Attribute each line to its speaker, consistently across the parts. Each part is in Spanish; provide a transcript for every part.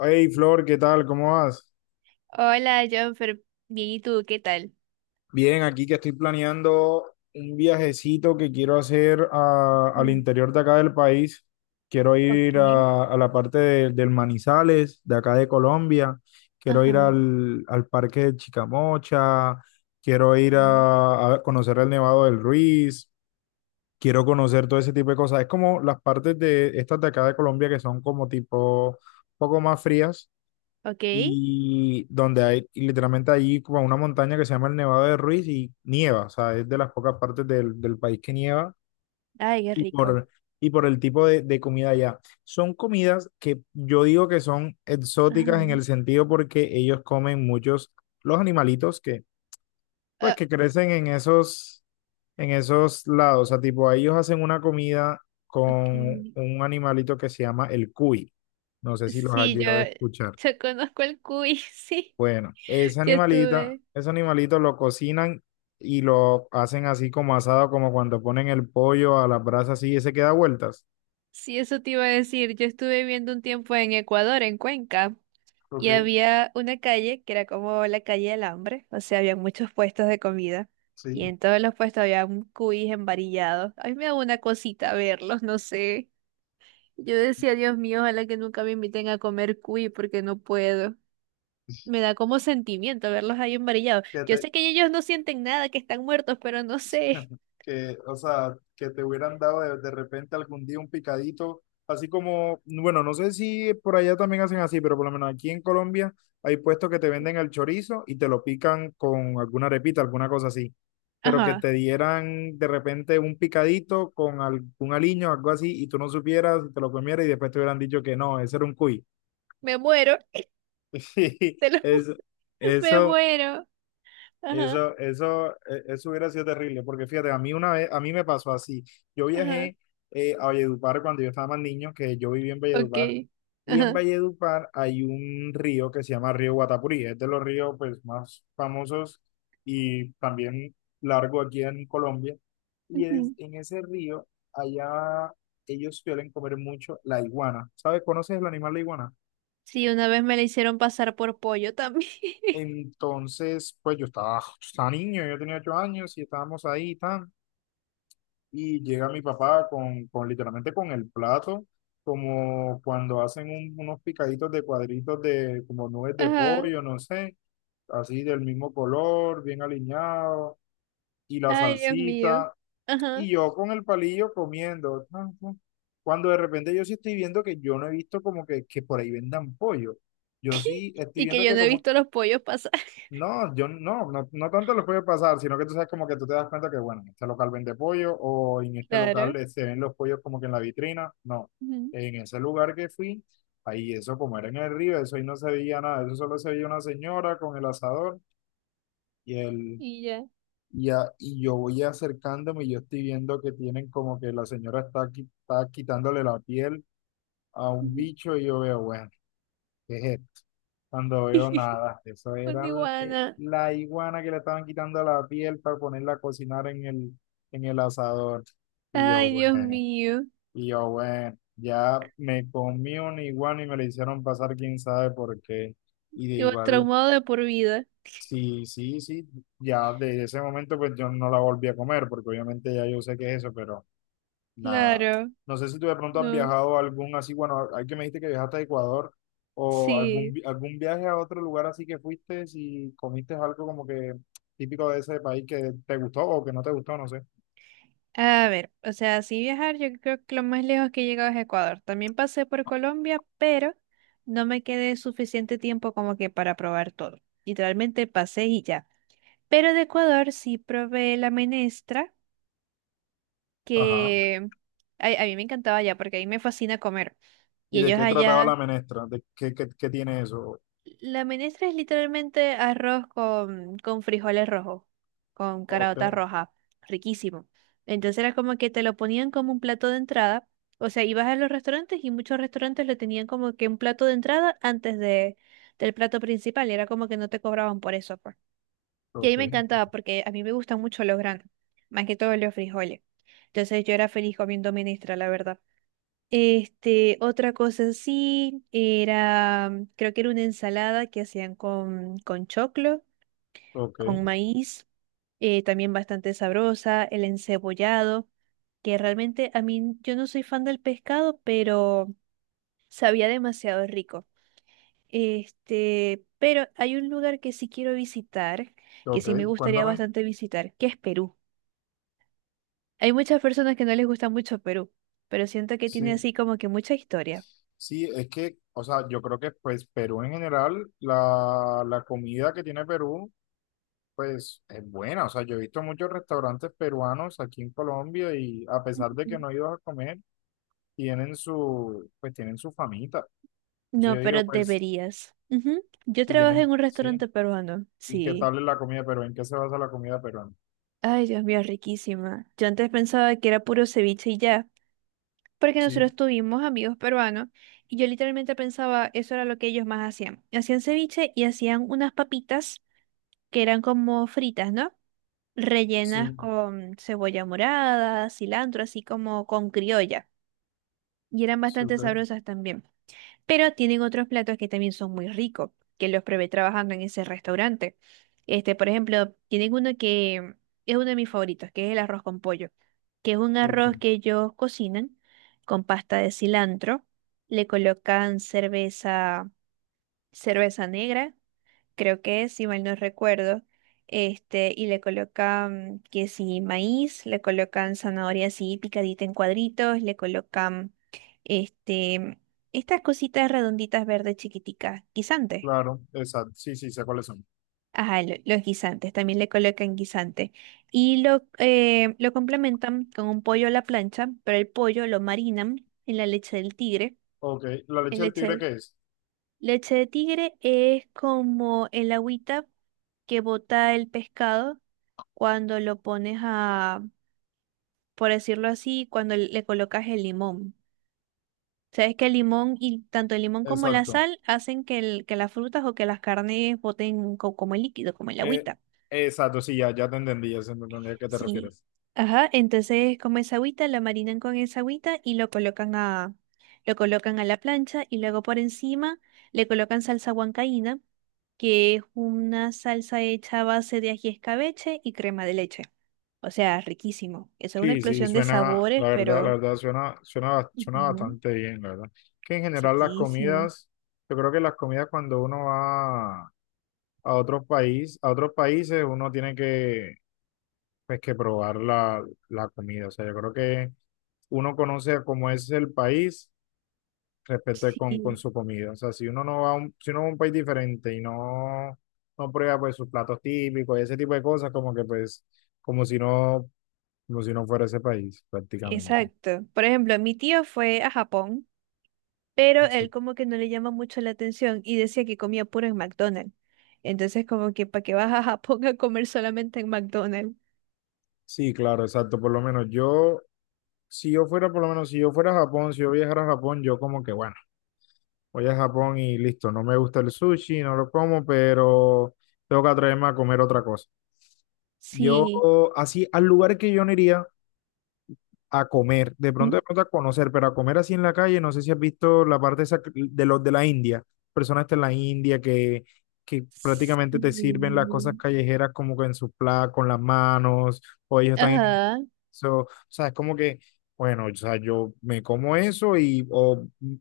Speaker 1: Hey Flor, ¿qué tal? ¿Cómo vas?
Speaker 2: Hola, Jonfer. Bien, ¿y tú? ¿Qué tal?
Speaker 1: Bien, aquí que estoy planeando un viajecito que quiero hacer al
Speaker 2: Mm,
Speaker 1: interior de acá del país. Quiero
Speaker 2: ok.
Speaker 1: ir a la parte del Manizales, de acá de Colombia. Quiero ir
Speaker 2: Ajá.
Speaker 1: al parque de Chicamocha. Quiero ir
Speaker 2: Ok,
Speaker 1: a conocer el Nevado del Ruiz. Quiero conocer todo ese tipo de cosas. Es como las partes de estas de acá de Colombia que son como tipo un poco más frías
Speaker 2: ok.
Speaker 1: y donde hay y literalmente allí como una montaña que se llama el Nevado de Ruiz y nieva, o sea, es de las pocas partes del país que nieva
Speaker 2: Ay, qué
Speaker 1: y por,
Speaker 2: rico.
Speaker 1: y por el tipo de comida allá. Son comidas que yo digo que son
Speaker 2: Ajá.
Speaker 1: exóticas en el sentido porque ellos comen muchos los animalitos que, pues,
Speaker 2: Ah,
Speaker 1: que crecen en en esos lados, o sea, tipo, ellos hacen una comida con
Speaker 2: ok.
Speaker 1: un animalito que se llama el cuy. No sé si los has
Speaker 2: Sí,
Speaker 1: llegado a escuchar.
Speaker 2: yo conozco el cuy, sí.
Speaker 1: Bueno, ese
Speaker 2: Yo
Speaker 1: animalita,
Speaker 2: estuve,
Speaker 1: ese animalito lo cocinan y lo hacen así como asado, como cuando ponen el pollo a la brasa así y se queda vueltas.
Speaker 2: sí, eso te iba a decir. Yo estuve viviendo un tiempo en Ecuador, en Cuenca, y había una calle que era como la calle del hambre, o sea, había muchos puestos de comida, y
Speaker 1: Sí.
Speaker 2: en todos los puestos había un cuy embarillado. A mí me da una cosita verlos, no sé. Yo decía, Dios mío, ojalá que nunca me inviten a comer cuy porque no puedo. Me da como sentimiento verlos ahí embarillados.
Speaker 1: Que
Speaker 2: Yo
Speaker 1: te-
Speaker 2: sé que ellos no sienten nada, que están muertos, pero no sé.
Speaker 1: que, o sea, que te hubieran dado de repente algún día un picadito, así como, bueno, no sé si por allá también hacen así, pero por lo menos aquí en Colombia hay puestos que te venden el chorizo y te lo pican con alguna arepita, alguna cosa así, pero que
Speaker 2: Ajá,
Speaker 1: te dieran de repente un picadito con algún aliño, algo así, y tú no supieras, te lo comieras y después te hubieran dicho que no, ese era un cuy.
Speaker 2: me muero.
Speaker 1: sí.
Speaker 2: Te lo ju-
Speaker 1: Es,
Speaker 2: me
Speaker 1: eso.
Speaker 2: muero. Ajá,
Speaker 1: Eso hubiera sido terrible, porque fíjate, a mí una vez, a mí me pasó así. Yo
Speaker 2: ajá,
Speaker 1: viajé a Valledupar cuando yo estaba más niño, que yo viví en Valledupar,
Speaker 2: ok.
Speaker 1: y en
Speaker 2: Ajá.
Speaker 1: Valledupar hay un río que se llama Río Guatapurí, es de los ríos pues más famosos y también largo aquí en Colombia. Y es,
Speaker 2: Ujú.
Speaker 1: en ese río, allá ellos suelen comer mucho la iguana. ¿Sabes? ¿Conoces el animal la iguana?
Speaker 2: Sí, una vez me la hicieron pasar por pollo también.
Speaker 1: Entonces, pues yo estaba niño, yo tenía 8 años y estábamos ahí y tal. Y llega mi papá con literalmente con el plato, como cuando hacen unos picaditos de cuadritos de como nubes de
Speaker 2: Ajá.
Speaker 1: pollo, no sé, así del mismo color, bien alineado, y la
Speaker 2: Ay, Dios mío.
Speaker 1: salsita,
Speaker 2: Ajá.
Speaker 1: y yo con el palillo comiendo, tan, tan. Cuando de repente yo sí estoy viendo que yo no he visto como que por ahí vendan pollo. Yo sí estoy
Speaker 2: Y que
Speaker 1: viendo
Speaker 2: yo
Speaker 1: que
Speaker 2: no he
Speaker 1: como
Speaker 2: visto los pollos pasar.
Speaker 1: no, no tanto les puede pasar, sino que tú sabes como que tú te das cuenta que, bueno, en este local vende pollo o en este local
Speaker 2: Claro.
Speaker 1: se ven los pollos como que en la vitrina. No,
Speaker 2: Ujú,
Speaker 1: en ese lugar que fui, ahí eso como era en el río, eso ahí no se veía nada, eso solo se veía una señora con el asador y el,
Speaker 2: y ya.
Speaker 1: y yo voy acercándome y yo estoy viendo que tienen como que la señora está, está quitándole la piel a un
Speaker 2: Ujú.
Speaker 1: bicho y yo veo, bueno, ¿qué es esto? Cuando veo nada, eso era
Speaker 2: Una iguana.
Speaker 1: la iguana que le estaban quitando la piel para ponerla a cocinar en el asador. Y yo,
Speaker 2: Ay, Dios
Speaker 1: bueno,
Speaker 2: mío.
Speaker 1: y yo, bueno, ya me comí una iguana y me la hicieron pasar quién sabe por qué. Y de
Speaker 2: Yo
Speaker 1: igual,
Speaker 2: traumado de por vida.
Speaker 1: sí, sí, sí, ya desde ese momento pues yo no la volví a comer, porque obviamente ya yo sé qué es eso, pero nada.
Speaker 2: Claro,
Speaker 1: No sé si tú de pronto has
Speaker 2: no.
Speaker 1: viajado a algún así, bueno, hay que me dijiste que viajaste a Ecuador o algún,
Speaker 2: Sí.
Speaker 1: algún viaje a otro lugar así que fuiste y comiste algo como que típico de ese país que te gustó o que no te gustó, no sé.
Speaker 2: A ver, o sea, sí viajar, yo creo que lo más lejos que he llegado es Ecuador. También pasé por Colombia, pero no me quedé suficiente tiempo como que para probar todo. Literalmente pasé y ya. Pero de Ecuador sí probé la menestra,
Speaker 1: Ajá.
Speaker 2: que ay, a mí me encantaba allá porque a mí me fascina comer.
Speaker 1: ¿Y
Speaker 2: Y
Speaker 1: de
Speaker 2: ellos
Speaker 1: qué trataba
Speaker 2: allá
Speaker 1: la menestra? ¿De qué, qué, qué tiene eso?
Speaker 2: la menestra es literalmente arroz con frijoles rojos, con caraotas
Speaker 1: Ok,
Speaker 2: rojas, riquísimo. Entonces era como que te lo ponían como un plato de entrada. O sea, ibas a los restaurantes y muchos restaurantes lo tenían como que un plato de entrada antes de, del plato principal. Y era como que no te cobraban por eso, pues. Y a mí
Speaker 1: ok,
Speaker 2: me encantaba porque a mí me gustan mucho los granos, más que todo los frijoles. Entonces yo era feliz comiendo menestra, la verdad. Este, otra cosa sí, era, creo que era una ensalada que hacían con choclo,
Speaker 1: ok,
Speaker 2: con maíz, también bastante sabrosa, el encebollado, que realmente a mí yo no soy fan del pescado, pero sabía demasiado rico. Este, pero hay un lugar que sí quiero visitar, que
Speaker 1: ok.
Speaker 2: sí me gustaría
Speaker 1: Cuéntame.
Speaker 2: bastante visitar, que es Perú. Hay muchas personas que no les gusta mucho Perú, pero siento que tiene
Speaker 1: Sí,
Speaker 2: así como que mucha historia.
Speaker 1: sí, es que, o sea, yo creo que pues Perú en general, la comida que tiene Perú. Pues es buena, o sea, yo he visto muchos restaurantes peruanos aquí en Colombia y a pesar de que
Speaker 2: Ujú.
Speaker 1: no he ido a comer, tienen su, pues tienen su famita. Entonces
Speaker 2: No,
Speaker 1: yo digo,
Speaker 2: pero
Speaker 1: pues,
Speaker 2: deberías. Ujú. Yo
Speaker 1: si
Speaker 2: trabajé
Speaker 1: tienen,
Speaker 2: en un
Speaker 1: sí,
Speaker 2: restaurante peruano.
Speaker 1: ¿y qué
Speaker 2: Sí.
Speaker 1: tal es la comida peruana? ¿En qué se basa la comida peruana?
Speaker 2: Ay, Dios mío, riquísima. Yo antes pensaba que era puro ceviche y ya, porque
Speaker 1: Sí,
Speaker 2: nosotros tuvimos amigos peruanos y yo literalmente pensaba eso era lo que ellos más hacían. Hacían ceviche y hacían unas papitas que eran como fritas, ¿no? Rellenas
Speaker 1: sí,
Speaker 2: con cebolla morada, cilantro, así como con criolla. Y eran
Speaker 1: sí, ok,
Speaker 2: bastante sabrosas también. Pero tienen otros platos que también son muy ricos, que los probé trabajando en ese restaurante. Este, por ejemplo, tienen uno que es uno de mis favoritos, que es el arroz con pollo, que es un
Speaker 1: ok,
Speaker 2: arroz que ellos cocinan con pasta de cilantro, le colocan cerveza, cerveza negra creo que si mal no recuerdo, este, y le colocan que si maíz, le colocan zanahoria así picadita en cuadritos, le colocan este, estas cositas redonditas verdes chiquiticas, guisantes.
Speaker 1: claro, exacto, sí, sí, sé cuáles son.
Speaker 2: Ajá, lo- los guisantes, también le colocan guisante. Y lo complementan con un pollo a la plancha, pero el pollo lo marinan en la leche del tigre,
Speaker 1: Ok, ¿la leche
Speaker 2: en
Speaker 1: del tigre
Speaker 2: leche.
Speaker 1: qué es?
Speaker 2: Leche de tigre es como el agüita que bota el pescado cuando lo pones a, por decirlo así, cuando le colocas el limón. Sabes que el limón y tanto el limón como la
Speaker 1: Exacto,
Speaker 2: sal hacen que, el- que las frutas o que las carnes boten co- como el líquido, como el
Speaker 1: eh,
Speaker 2: agüita.
Speaker 1: exacto, sí, ya, ya te entendí, ya se entendí a qué te
Speaker 2: Sí.
Speaker 1: refieres.
Speaker 2: Ajá, entonces como esa agüita, la marinan con esa agüita y lo colocan a la plancha y luego por encima le colocan salsa huancaína, que es una salsa hecha a base de ají escabeche y crema de leche. O sea, riquísimo. Eso es una
Speaker 1: Sí, sí,
Speaker 2: explosión de
Speaker 1: suena,
Speaker 2: sabores,
Speaker 1: la
Speaker 2: pero
Speaker 1: verdad, suena, suena, suena
Speaker 2: ujú,
Speaker 1: bastante bien, la verdad. Que en general las
Speaker 2: riquísimo.
Speaker 1: comidas, yo creo que las comidas cuando uno va a otros país, a otros países, uno tiene que, pues, que probar la comida. O sea, yo creo que uno conoce cómo es el país respecto de con
Speaker 2: Sí,
Speaker 1: su comida. O sea, si uno no va a un, si uno va a un país diferente y no, no prueba pues sus platos típicos y ese tipo de cosas, como que pues, como si no, como si no fuera ese país, prácticamente.
Speaker 2: exacto. Por ejemplo, mi tío fue a Japón, pero él como que no le llama mucho la atención y decía que comía puro en McDonald's. Entonces como que para que vas a Japón a comer solamente en McDonald's.
Speaker 1: Sí, claro, exacto. Por lo menos yo, si yo fuera, por lo menos si yo fuera a Japón, si yo viajara a Japón, yo como que, bueno, voy a Japón y listo, no me gusta el sushi, no lo como, pero tengo que atreverme a comer otra cosa. Yo,
Speaker 2: Sí.
Speaker 1: así, al lugar que yo no iría a comer,
Speaker 2: Mm.
Speaker 1: de pronto a conocer, pero a comer así en la calle, no sé si has visto la parte esa de los de la India, personas de la India que prácticamente te sirven las cosas
Speaker 2: Mm.
Speaker 1: callejeras como que en sus pla con las manos o ellos están
Speaker 2: Ajá.
Speaker 1: so, o sea, es como que, bueno, o sea, yo me como eso y o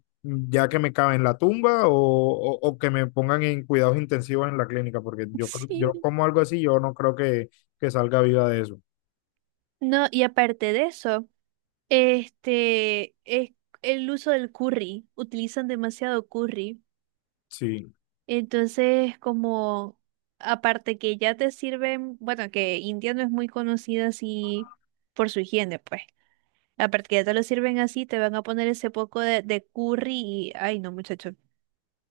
Speaker 1: ya que me cabe en la tumba o, o que me pongan en cuidados intensivos en la clínica, porque yo, yo
Speaker 2: Sí.
Speaker 1: como algo así, yo no creo que salga viva de eso.
Speaker 2: No, y aparte de eso, este es el uso del curry. Utilizan demasiado curry.
Speaker 1: Sí.
Speaker 2: Entonces, como aparte que ya te sirven, bueno, que India no es muy conocida así por su higiene, pues. Aparte que ya te lo sirven así, te van a poner ese poco de curry y, ay no, muchacho,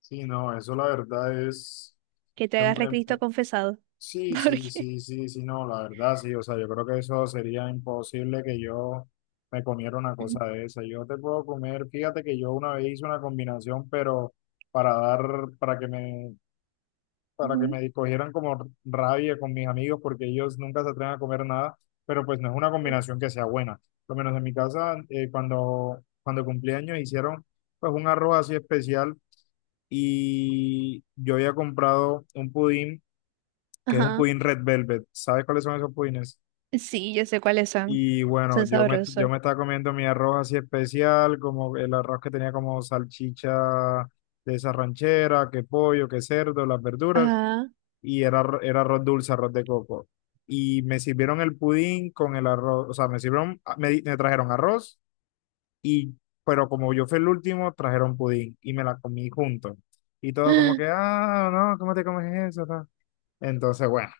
Speaker 1: Sí, no, eso la verdad es,
Speaker 2: que te agarre Cristo confesado.
Speaker 1: sí, sí,
Speaker 2: Porque,
Speaker 1: sí, sí, sí, no, la verdad, sí, o sea, yo creo que eso sería imposible que yo me comiera una cosa de esa. Yo te puedo comer, fíjate que yo una vez hice una combinación, pero para dar, para que me, para que
Speaker 2: ujú,
Speaker 1: me cogieran como rabia con mis amigos, porque ellos nunca se atreven a comer nada, pero pues no es una combinación que sea buena. Por lo menos en mi casa, cuando cumplí años hicieron pues un arroz así especial y yo había comprado un pudín que es un
Speaker 2: ajá,
Speaker 1: pudín Red Velvet. ¿Sabes cuáles son esos pudines?
Speaker 2: sí, yo sé cuáles son.
Speaker 1: Y bueno,
Speaker 2: Son
Speaker 1: yo
Speaker 2: sabrosos.
Speaker 1: me estaba comiendo mi arroz así especial, como el arroz que tenía como salchicha de esa ranchera, que pollo, que cerdo, las verduras,
Speaker 2: Ajá.
Speaker 1: y era, era arroz dulce, arroz de coco. Y me sirvieron el pudín con el arroz, o sea, me sirvieron, ah, me, me trajeron arroz, y, pero como yo fui el último, trajeron pudín y me la comí junto. Y todos como que, ah, no, ¿cómo te comes eso? ¿tal? Entonces, bueno.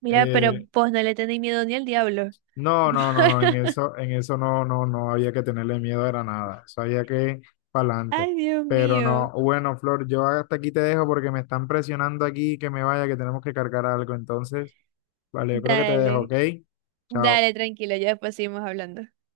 Speaker 2: Mira, pero
Speaker 1: eh,
Speaker 2: vos no le tenéis miedo ni al diablo.
Speaker 1: No, no, no, no, en eso no, no, no había que tenerle miedo, era nada, eso había que para adelante.
Speaker 2: Ay, Dios
Speaker 1: Pero no,
Speaker 2: mío.
Speaker 1: bueno, Flor, yo hasta aquí te dejo porque me están presionando aquí que me vaya, que tenemos que cargar algo. Entonces, vale, yo creo que te dejo,
Speaker 2: Dale,
Speaker 1: ¿ok? Chao.
Speaker 2: dale, tranquilo, ya después seguimos hablando.